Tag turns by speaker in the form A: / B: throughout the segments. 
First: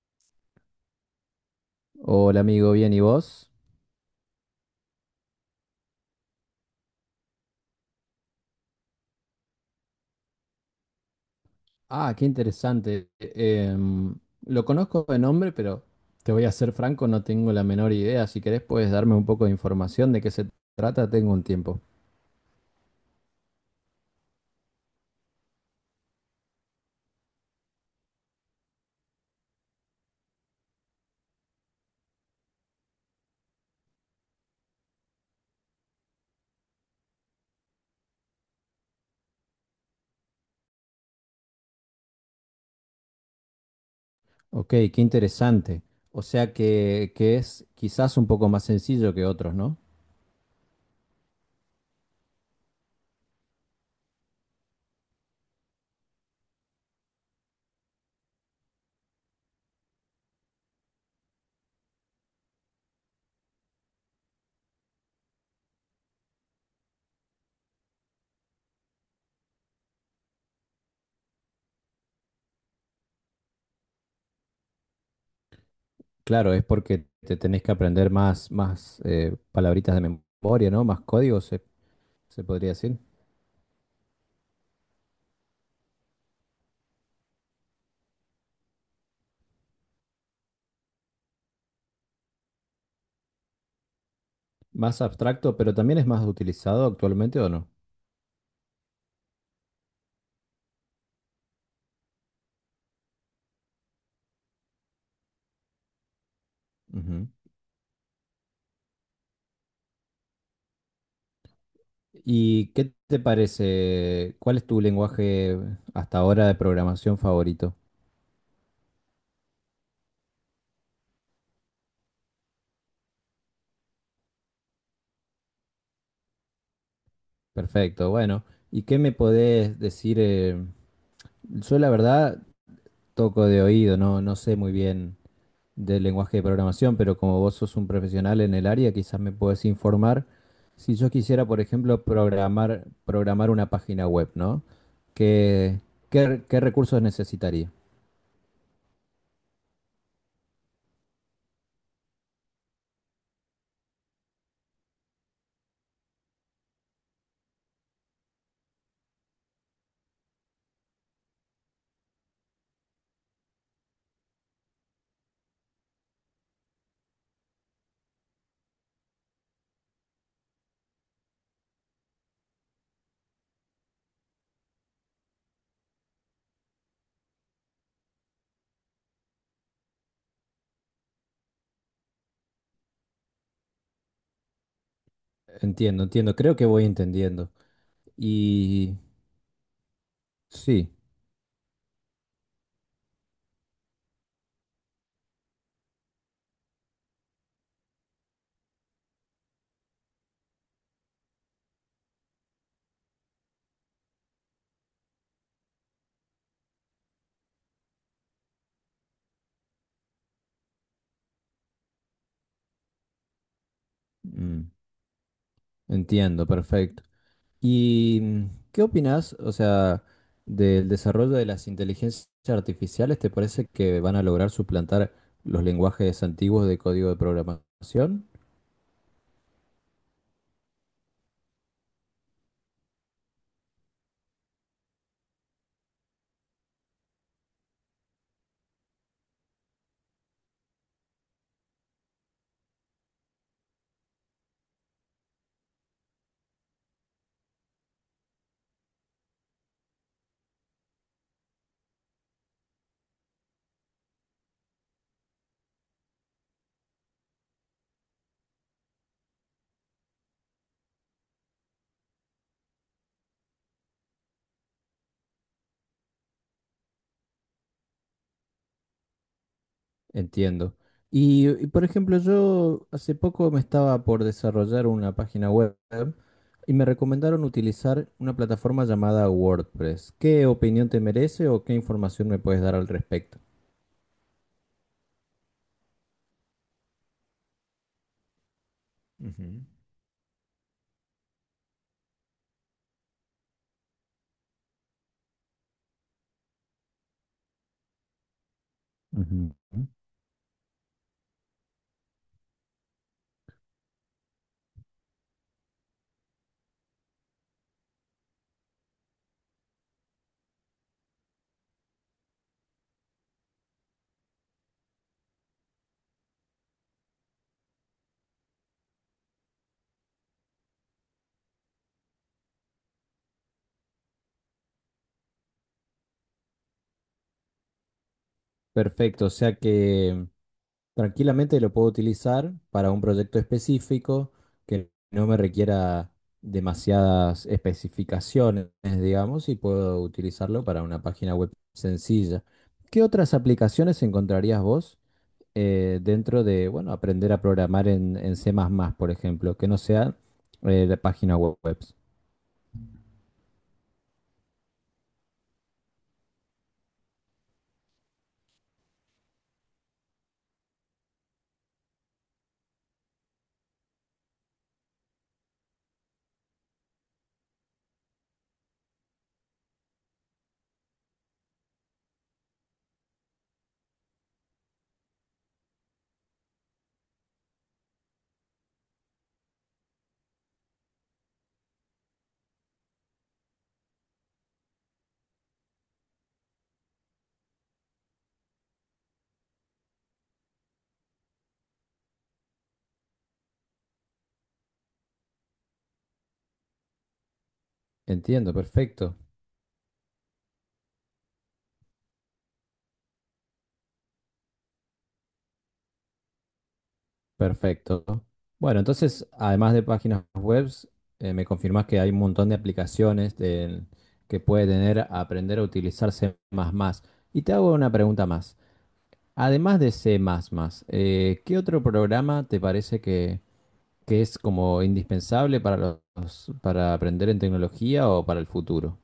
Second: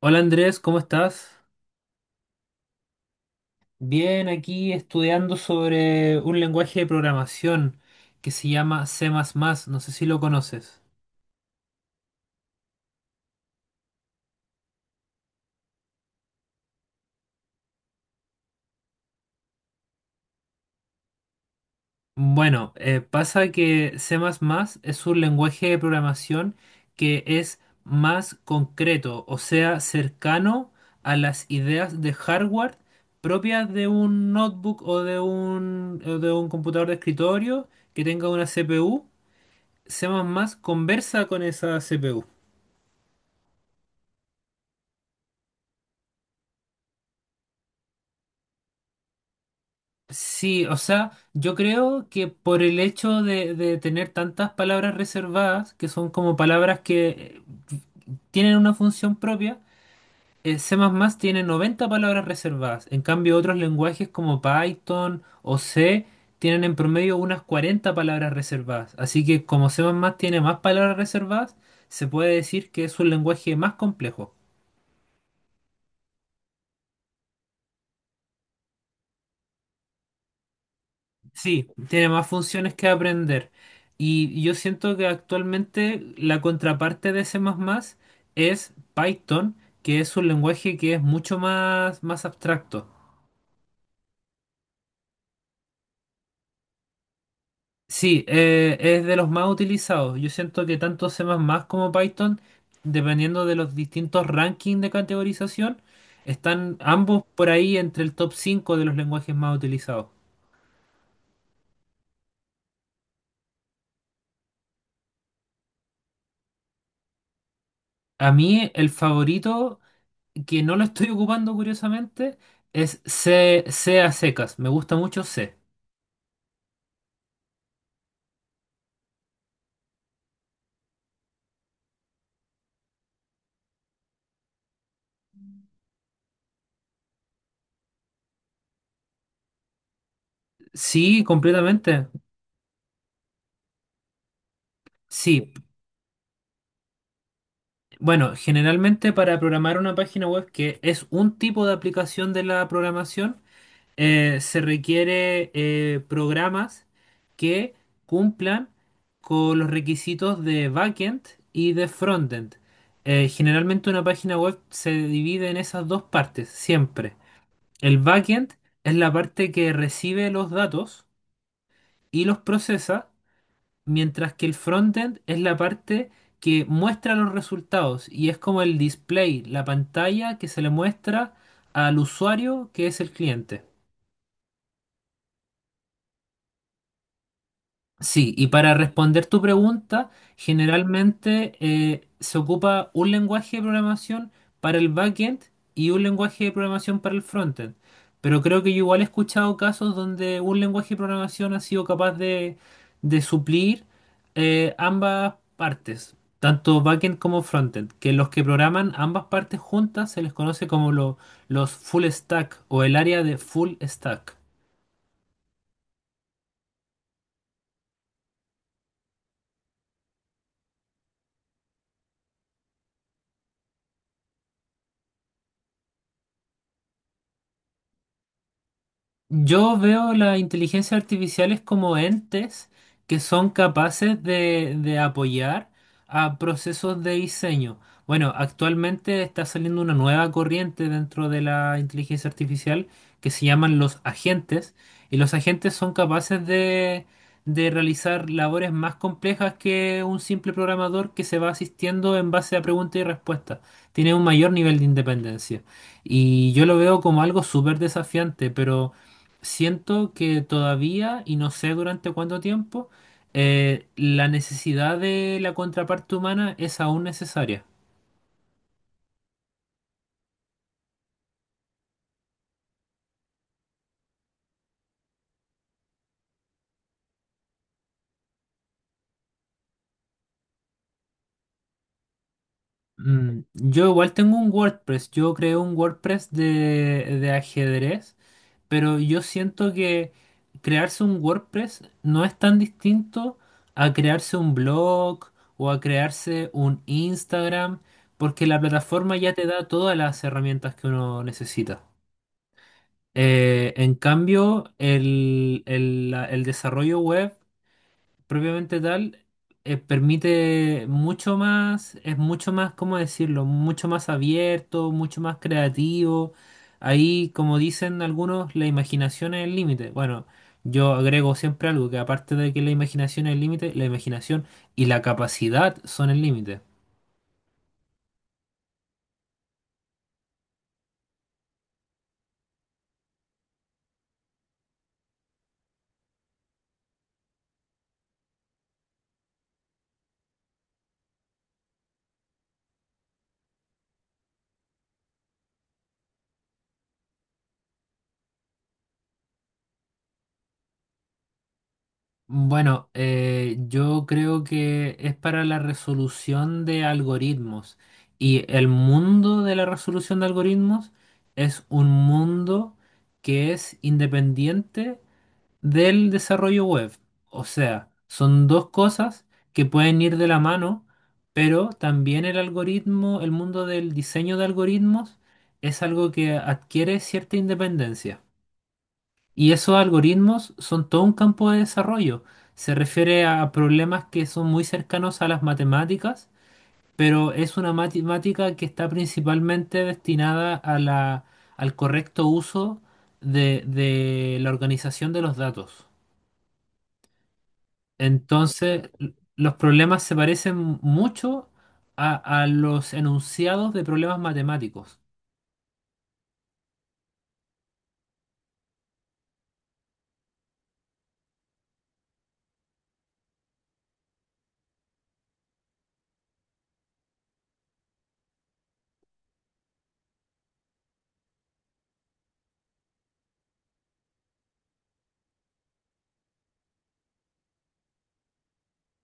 A: Hola Andrés, ¿cómo estás?
B: Hola amigo, bien, ¿y vos?
A: Bien, aquí estudiando sobre un lenguaje de programación que se llama C++, no sé si lo conoces.
B: Ah, qué interesante. Lo conozco de nombre, pero te voy a ser franco, no tengo la menor idea. Si querés, puedes darme un poco de información de qué se trata, tengo un tiempo.
A: Bueno, pasa que C++ es un lenguaje de programación que es más concreto, o sea, cercano a las ideas de hardware propias de un notebook o o de un computador de escritorio que tenga una CPU. C++ conversa con esa CPU.
B: Ok, qué interesante. O sea que es quizás un poco más sencillo que otros, ¿no?
A: Sí, o sea, yo creo que por el hecho de tener tantas palabras reservadas, que son como palabras que tienen una función propia, C++ tiene 90 palabras reservadas. En cambio, otros lenguajes como Python o C tienen en promedio unas 40 palabras reservadas. Así que como C++ tiene más palabras reservadas, se puede decir que es un lenguaje más complejo.
B: Claro, es porque te tenés que aprender más palabritas de memoria, ¿no? Más códigos,
A: Sí, tiene más
B: se podría
A: funciones que
B: decir.
A: aprender. Y yo siento que actualmente la contraparte de C++ es Python, que es un lenguaje que es mucho más, más abstracto.
B: Más abstracto, pero también es más utilizado actualmente, ¿o no?
A: Sí, es de los más utilizados. Yo siento que tanto C++ como Python, dependiendo de los distintos rankings de categorización, están ambos
B: Ujú.
A: por ahí entre el top 5 de los lenguajes más utilizados.
B: ¿Y qué te parece? ¿Cuál es tu lenguaje hasta ahora de programación favorito?
A: A mí el favorito que no lo estoy ocupando curiosamente es C, C a secas. Me gusta mucho C.
B: Perfecto, bueno. ¿Y qué me podés decir? Yo la verdad toco de oído, no sé muy bien del lenguaje de programación, pero como vos sos un profesional en el área, quizás me podés informar. Si yo
A: Sí,
B: quisiera, por ejemplo,
A: completamente.
B: programar una página web, ¿no?
A: Sí.
B: ¿Qué, qué qué recursos necesitaría?
A: Bueno, generalmente para programar una página web que es un tipo de aplicación de la programación, se requiere programas que cumplan con los requisitos de backend y de frontend. Generalmente una página web se divide en esas dos partes, siempre. El backend es la parte que recibe los datos y los procesa, mientras que el frontend es la parte que muestra los resultados y es como el display, la pantalla que se le muestra al usuario que es el cliente.
B: Entiendo, entiendo. Creo que voy entendiendo.
A: Sí, y para
B: Y
A: responder tu pregunta,
B: sí.
A: generalmente se ocupa un lenguaje de programación para el backend y un lenguaje de programación para el frontend. Pero creo que yo igual he escuchado casos donde un lenguaje de programación ha sido capaz de suplir ambas partes, tanto backend como frontend, que los que programan ambas partes juntas se les conoce como los full stack o el área de full stack.
B: mm. Entiendo, perfecto. ¿Y qué opinas, o sea, del desarrollo de las inteligencias artificiales? ¿Te parece que van a lograr suplantar los lenguajes antiguos de código de programación?
A: Yo veo las inteligencias artificiales como entes que son capaces de apoyar a procesos de diseño. Bueno, actualmente está saliendo una nueva corriente dentro de la inteligencia artificial que se llaman los agentes, y los agentes son capaces de realizar labores más complejas que un simple programador que se va asistiendo en base a preguntas y respuestas. Tiene un mayor nivel de independencia. Y yo lo veo como algo súper desafiante, pero siento que todavía, y no sé durante cuánto tiempo, la necesidad de la contraparte humana es aún necesaria.
B: Entiendo. Por ejemplo, yo hace poco me estaba por desarrollar una página web y me recomendaron utilizar una plataforma llamada WordPress. ¿Qué opinión te merece o qué información me puedes dar al respecto?
A: Mm, yo igual tengo un WordPress, yo creo un WordPress de ajedrez, pero yo
B: Ujú.
A: siento que crearse un WordPress no es tan distinto a crearse un blog o a crearse un Instagram, porque la plataforma ya te
B: Ujú.
A: da todas las herramientas que uno necesita. En cambio, el desarrollo web propiamente tal permite mucho más, es mucho más, ¿cómo decirlo? Mucho más abierto, mucho más creativo. Ahí, como dicen algunos, la imaginación es el límite. Bueno, yo agrego siempre algo, que aparte de que la imaginación es el límite, la imaginación y la capacidad son el límite.
B: Perfecto, o sea que tranquilamente lo puedo utilizar para un proyecto específico que no me requiera demasiadas especificaciones, digamos, y puedo utilizarlo para una página web sencilla. ¿Qué otras aplicaciones encontrarías vos dentro de, bueno, aprender a programar en C++, por ejemplo, que no sea de página web?
A: Bueno, yo creo que es para la resolución de algoritmos y el mundo de la resolución de algoritmos es un mundo que es independiente del desarrollo web. O sea, son dos cosas que pueden ir de la mano, pero también el algoritmo, el mundo del diseño de algoritmos es algo que adquiere cierta independencia. Y esos algoritmos son todo un campo de desarrollo. Se refiere a problemas que son muy cercanos a las matemáticas, pero es una matemática que está principalmente destinada a al correcto uso de la organización de los datos.
B: Entiendo,
A: Entonces,
B: perfecto.
A: los problemas se parecen mucho a, a los enunciados de problemas matemáticos.
B: Perfecto. Bueno, entonces, además de páginas web, me confirmás que hay un montón de aplicaciones que puede tener a aprender a utilizar C++. Y te hago una pregunta más. Además de C++, ¿qué otro programa te parece que es como indispensable para para aprender en tecnología o para el futuro?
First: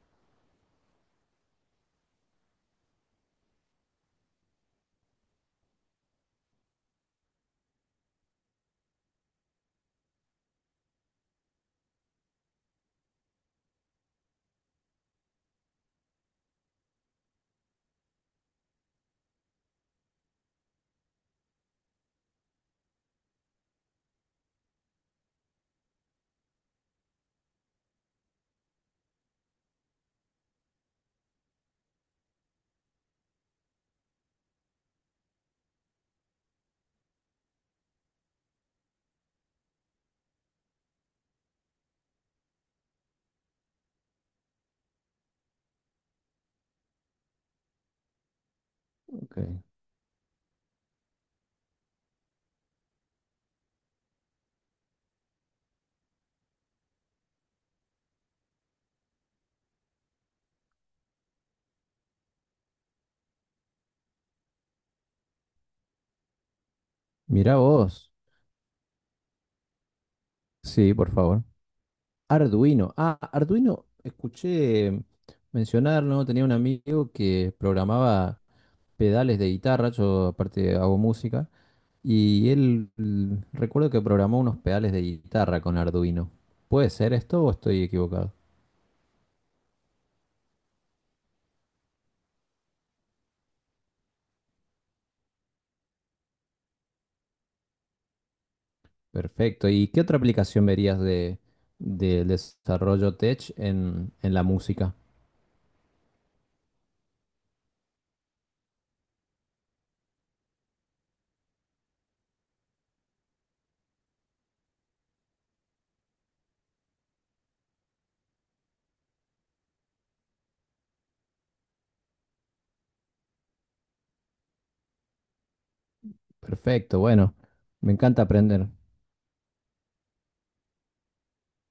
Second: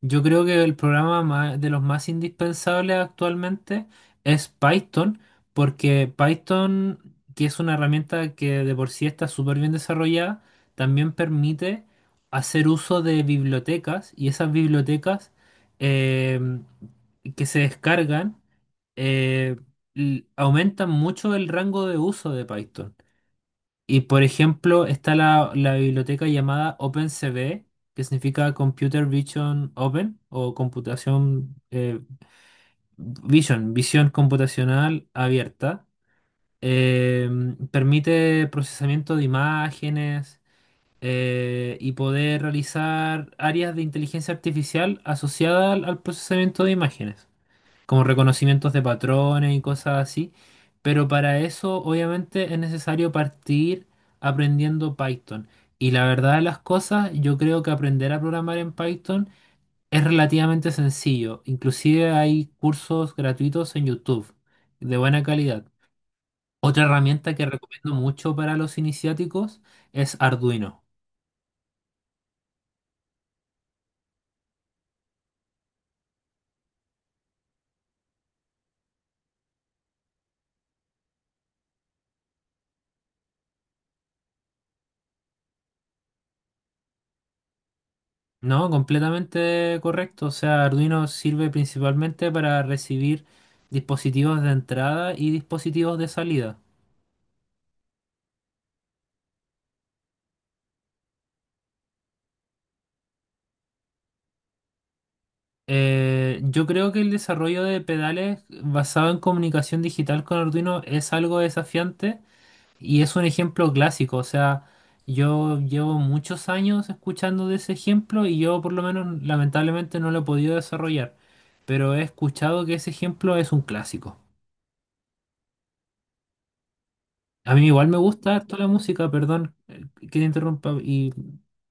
A: Yo creo que el programa de los más indispensables actualmente es Python, porque Python, que es una herramienta que de por sí está súper bien desarrollada, también permite hacer uso de bibliotecas y esas bibliotecas em, que se descargan eh, aumentan mucho el rango de uso de Python. Y por ejemplo, está la biblioteca llamada OpenCV, que significa Computer Vision Open o computación Vision, visión computacional abierta. Eh, Permite procesamiento de imágenes y poder realizar áreas de inteligencia artificial asociadas al procesamiento de imágenes como reconocimientos de
B: Ok.
A: patrones y cosas así. Pero para eso, obviamente, es necesario partir aprendiendo Python. Y la verdad de las cosas, yo creo que aprender a programar en Python es relativamente sencillo. Inclusive hay cursos gratuitos en YouTube de buena calidad. Otra herramienta que
B: Mirá
A: recomiendo
B: vos.
A: mucho para los iniciáticos es Arduino.
B: Sí, por favor. Arduino. Ah, Arduino, escuché mencionar, ¿no? Tenía un amigo que programaba pedales de guitarra, yo aparte hago música, y él recuerdo que programó unos pedales de guitarra con Arduino. ¿Puede ser esto o estoy equivocado?
A: No, completamente correcto. O sea, Arduino sirve principalmente para recibir dispositivos de entrada y dispositivos de salida.
B: Perfecto. ¿Y qué otra aplicación verías de, del desarrollo tech en la música?
A: Yo creo que el desarrollo de pedales basado en comunicación digital con Arduino es algo desafiante y es un ejemplo clásico. O sea, yo llevo muchos años escuchando de ese ejemplo y yo por lo menos lamentablemente no lo he podido desarrollar, pero he escuchado que ese ejemplo es un clásico.
B: Perfecto, bueno,
A: A mí igual
B: me
A: me
B: encanta
A: gusta harto la
B: aprender.
A: música, perdón que te interrumpa, y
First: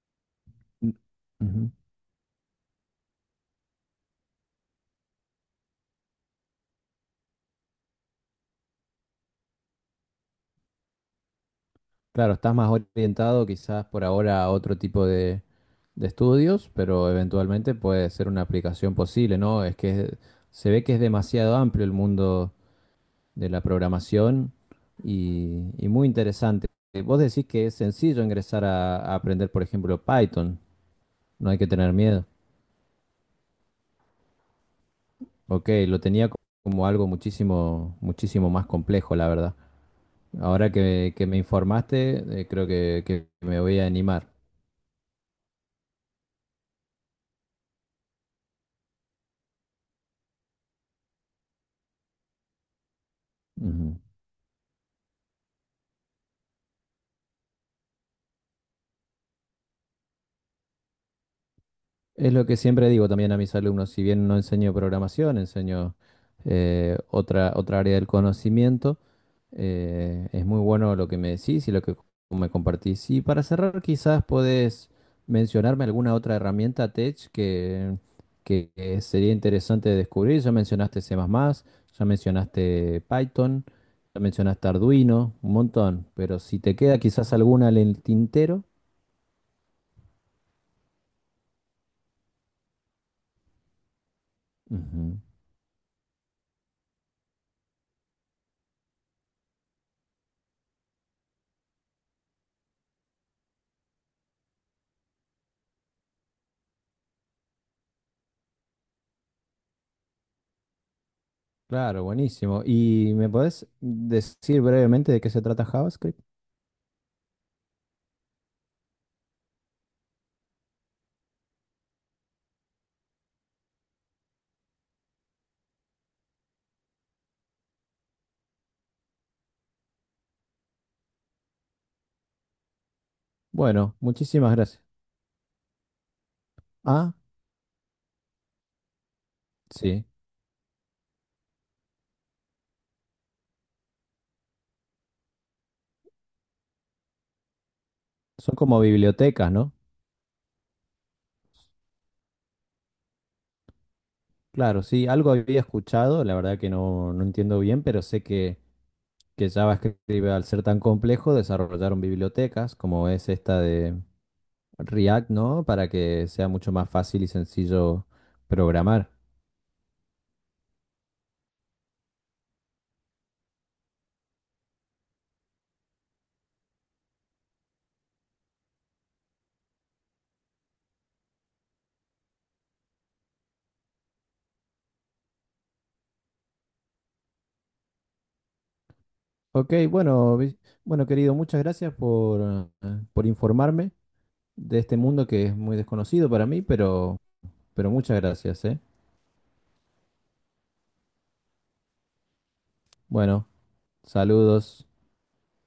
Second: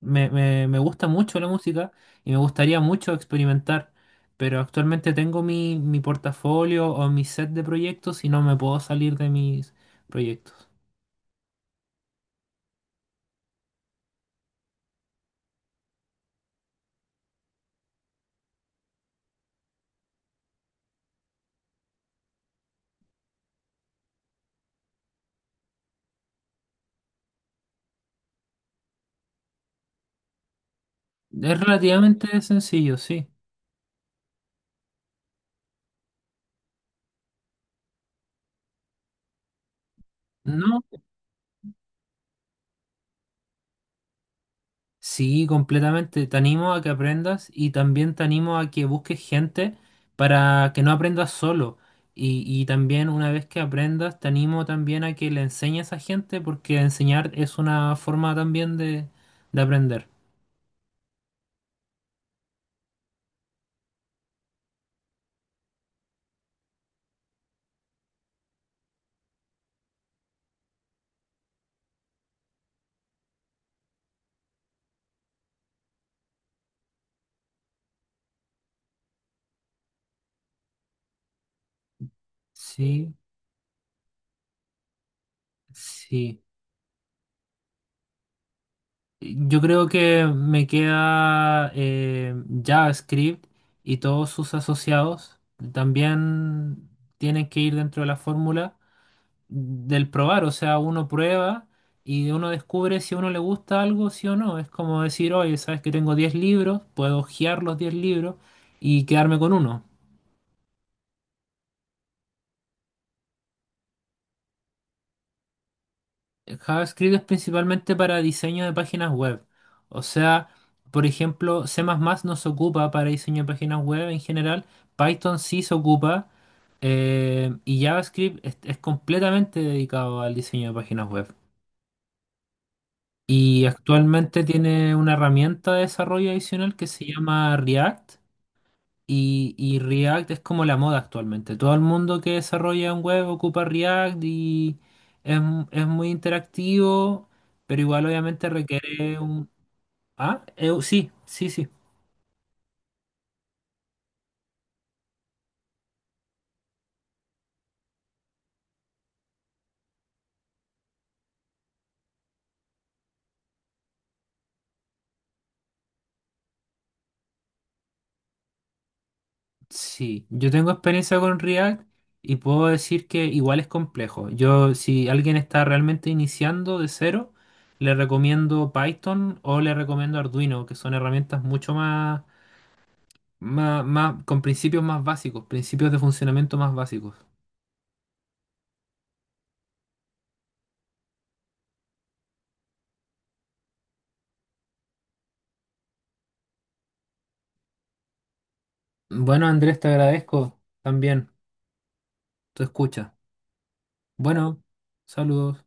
A: me
B: N-
A: gusta mucho la
B: Ujú.
A: música y me gustaría mucho experimentar, pero actualmente tengo mi portafolio o mi set de proyectos y no me puedo salir de mis proyectos.
B: Claro, estás más orientado quizás por ahora a otro tipo de estudios, pero eventualmente puede ser una aplicación posible, ¿no? Es que se ve que es demasiado amplio el mundo de la programación y, y muy interesante. Vos decís que es sencillo ingresar a aprender, por ejemplo, Python, no hay
A: Es
B: que tener miedo.
A: relativamente sencillo, sí.
B: Ok, lo tenía como algo muchísimo más complejo, la verdad. Ahora
A: No,
B: que me informaste, creo que me voy a animar.
A: sí, completamente. Te animo a que aprendas y también te animo a que busques gente para que no aprendas solo. Y también una vez que
B: Ujú.
A: aprendas, te animo también a que le enseñes a gente porque enseñar es una forma también de aprender.
B: Es lo que siempre digo también a mis alumnos, si bien no enseño programación, enseño otra área del conocimiento, es muy bueno lo que me decís y lo que me compartís. Y para cerrar, quizás podés mencionarme alguna otra herramienta tech que sería interesante descubrir. Ya mencionaste C++, ya mencionaste
A: Sí,
B: Python, ya mencionaste Arduino, un montón, pero
A: sí.
B: si te queda quizás alguna en el tintero.
A: Yo creo que me queda JavaScript y todos sus
B: Ujú.
A: asociados también tienen que ir dentro de la fórmula del probar, o sea, uno prueba y uno descubre si a uno le gusta algo, sí o no. Es como decir, oye, sabes que tengo 10 libros, puedo hojear los 10 libros y quedarme con uno.
B: Claro, buenísimo. ¿Y me podés decir brevemente de qué se trata JavaScript?
A: JavaScript es principalmente para diseño de páginas web. O sea, por ejemplo, C++ no se ocupa para diseño de páginas web en general, Python sí se ocupa, y JavaScript es completamente dedicado al diseño de páginas web. Y
B: Bueno,
A: actualmente
B: muchísimas gracias.
A: tiene una herramienta de desarrollo adicional que se
B: Ah,
A: llama React. Y
B: sí.
A: React es como la moda actualmente. Todo el mundo que desarrolla un web ocupa React y es, es muy interactivo, pero igual obviamente
B: Son como
A: requiere un...
B: bibliotecas, ¿no?
A: Ah, sí, sí, sí.
B: Claro, sí, algo había escuchado, la verdad que no entiendo bien, pero sé que JavaScript, al ser tan complejo, desarrollaron bibliotecas como es esta de React, ¿no? Para que sea mucho más fácil y sencillo programar.
A: Sí, yo tengo experiencia con React y puedo decir que igual es complejo. Yo, si alguien está realmente iniciando de cero, le recomiendo Python o le recomiendo Arduino, que son herramientas mucho más, con principios más básicos, principios de funcionamiento más básicos.
B: Ok, bueno, bueno, querido, muchas gracias por informarme de este mundo que es muy desconocido para mí, pero muchas gracias, ¿eh?
A: Bueno, Andrés, te agradezco también tu escucha.
B: Bueno,
A: Bueno,
B: saludos.
A: saludos.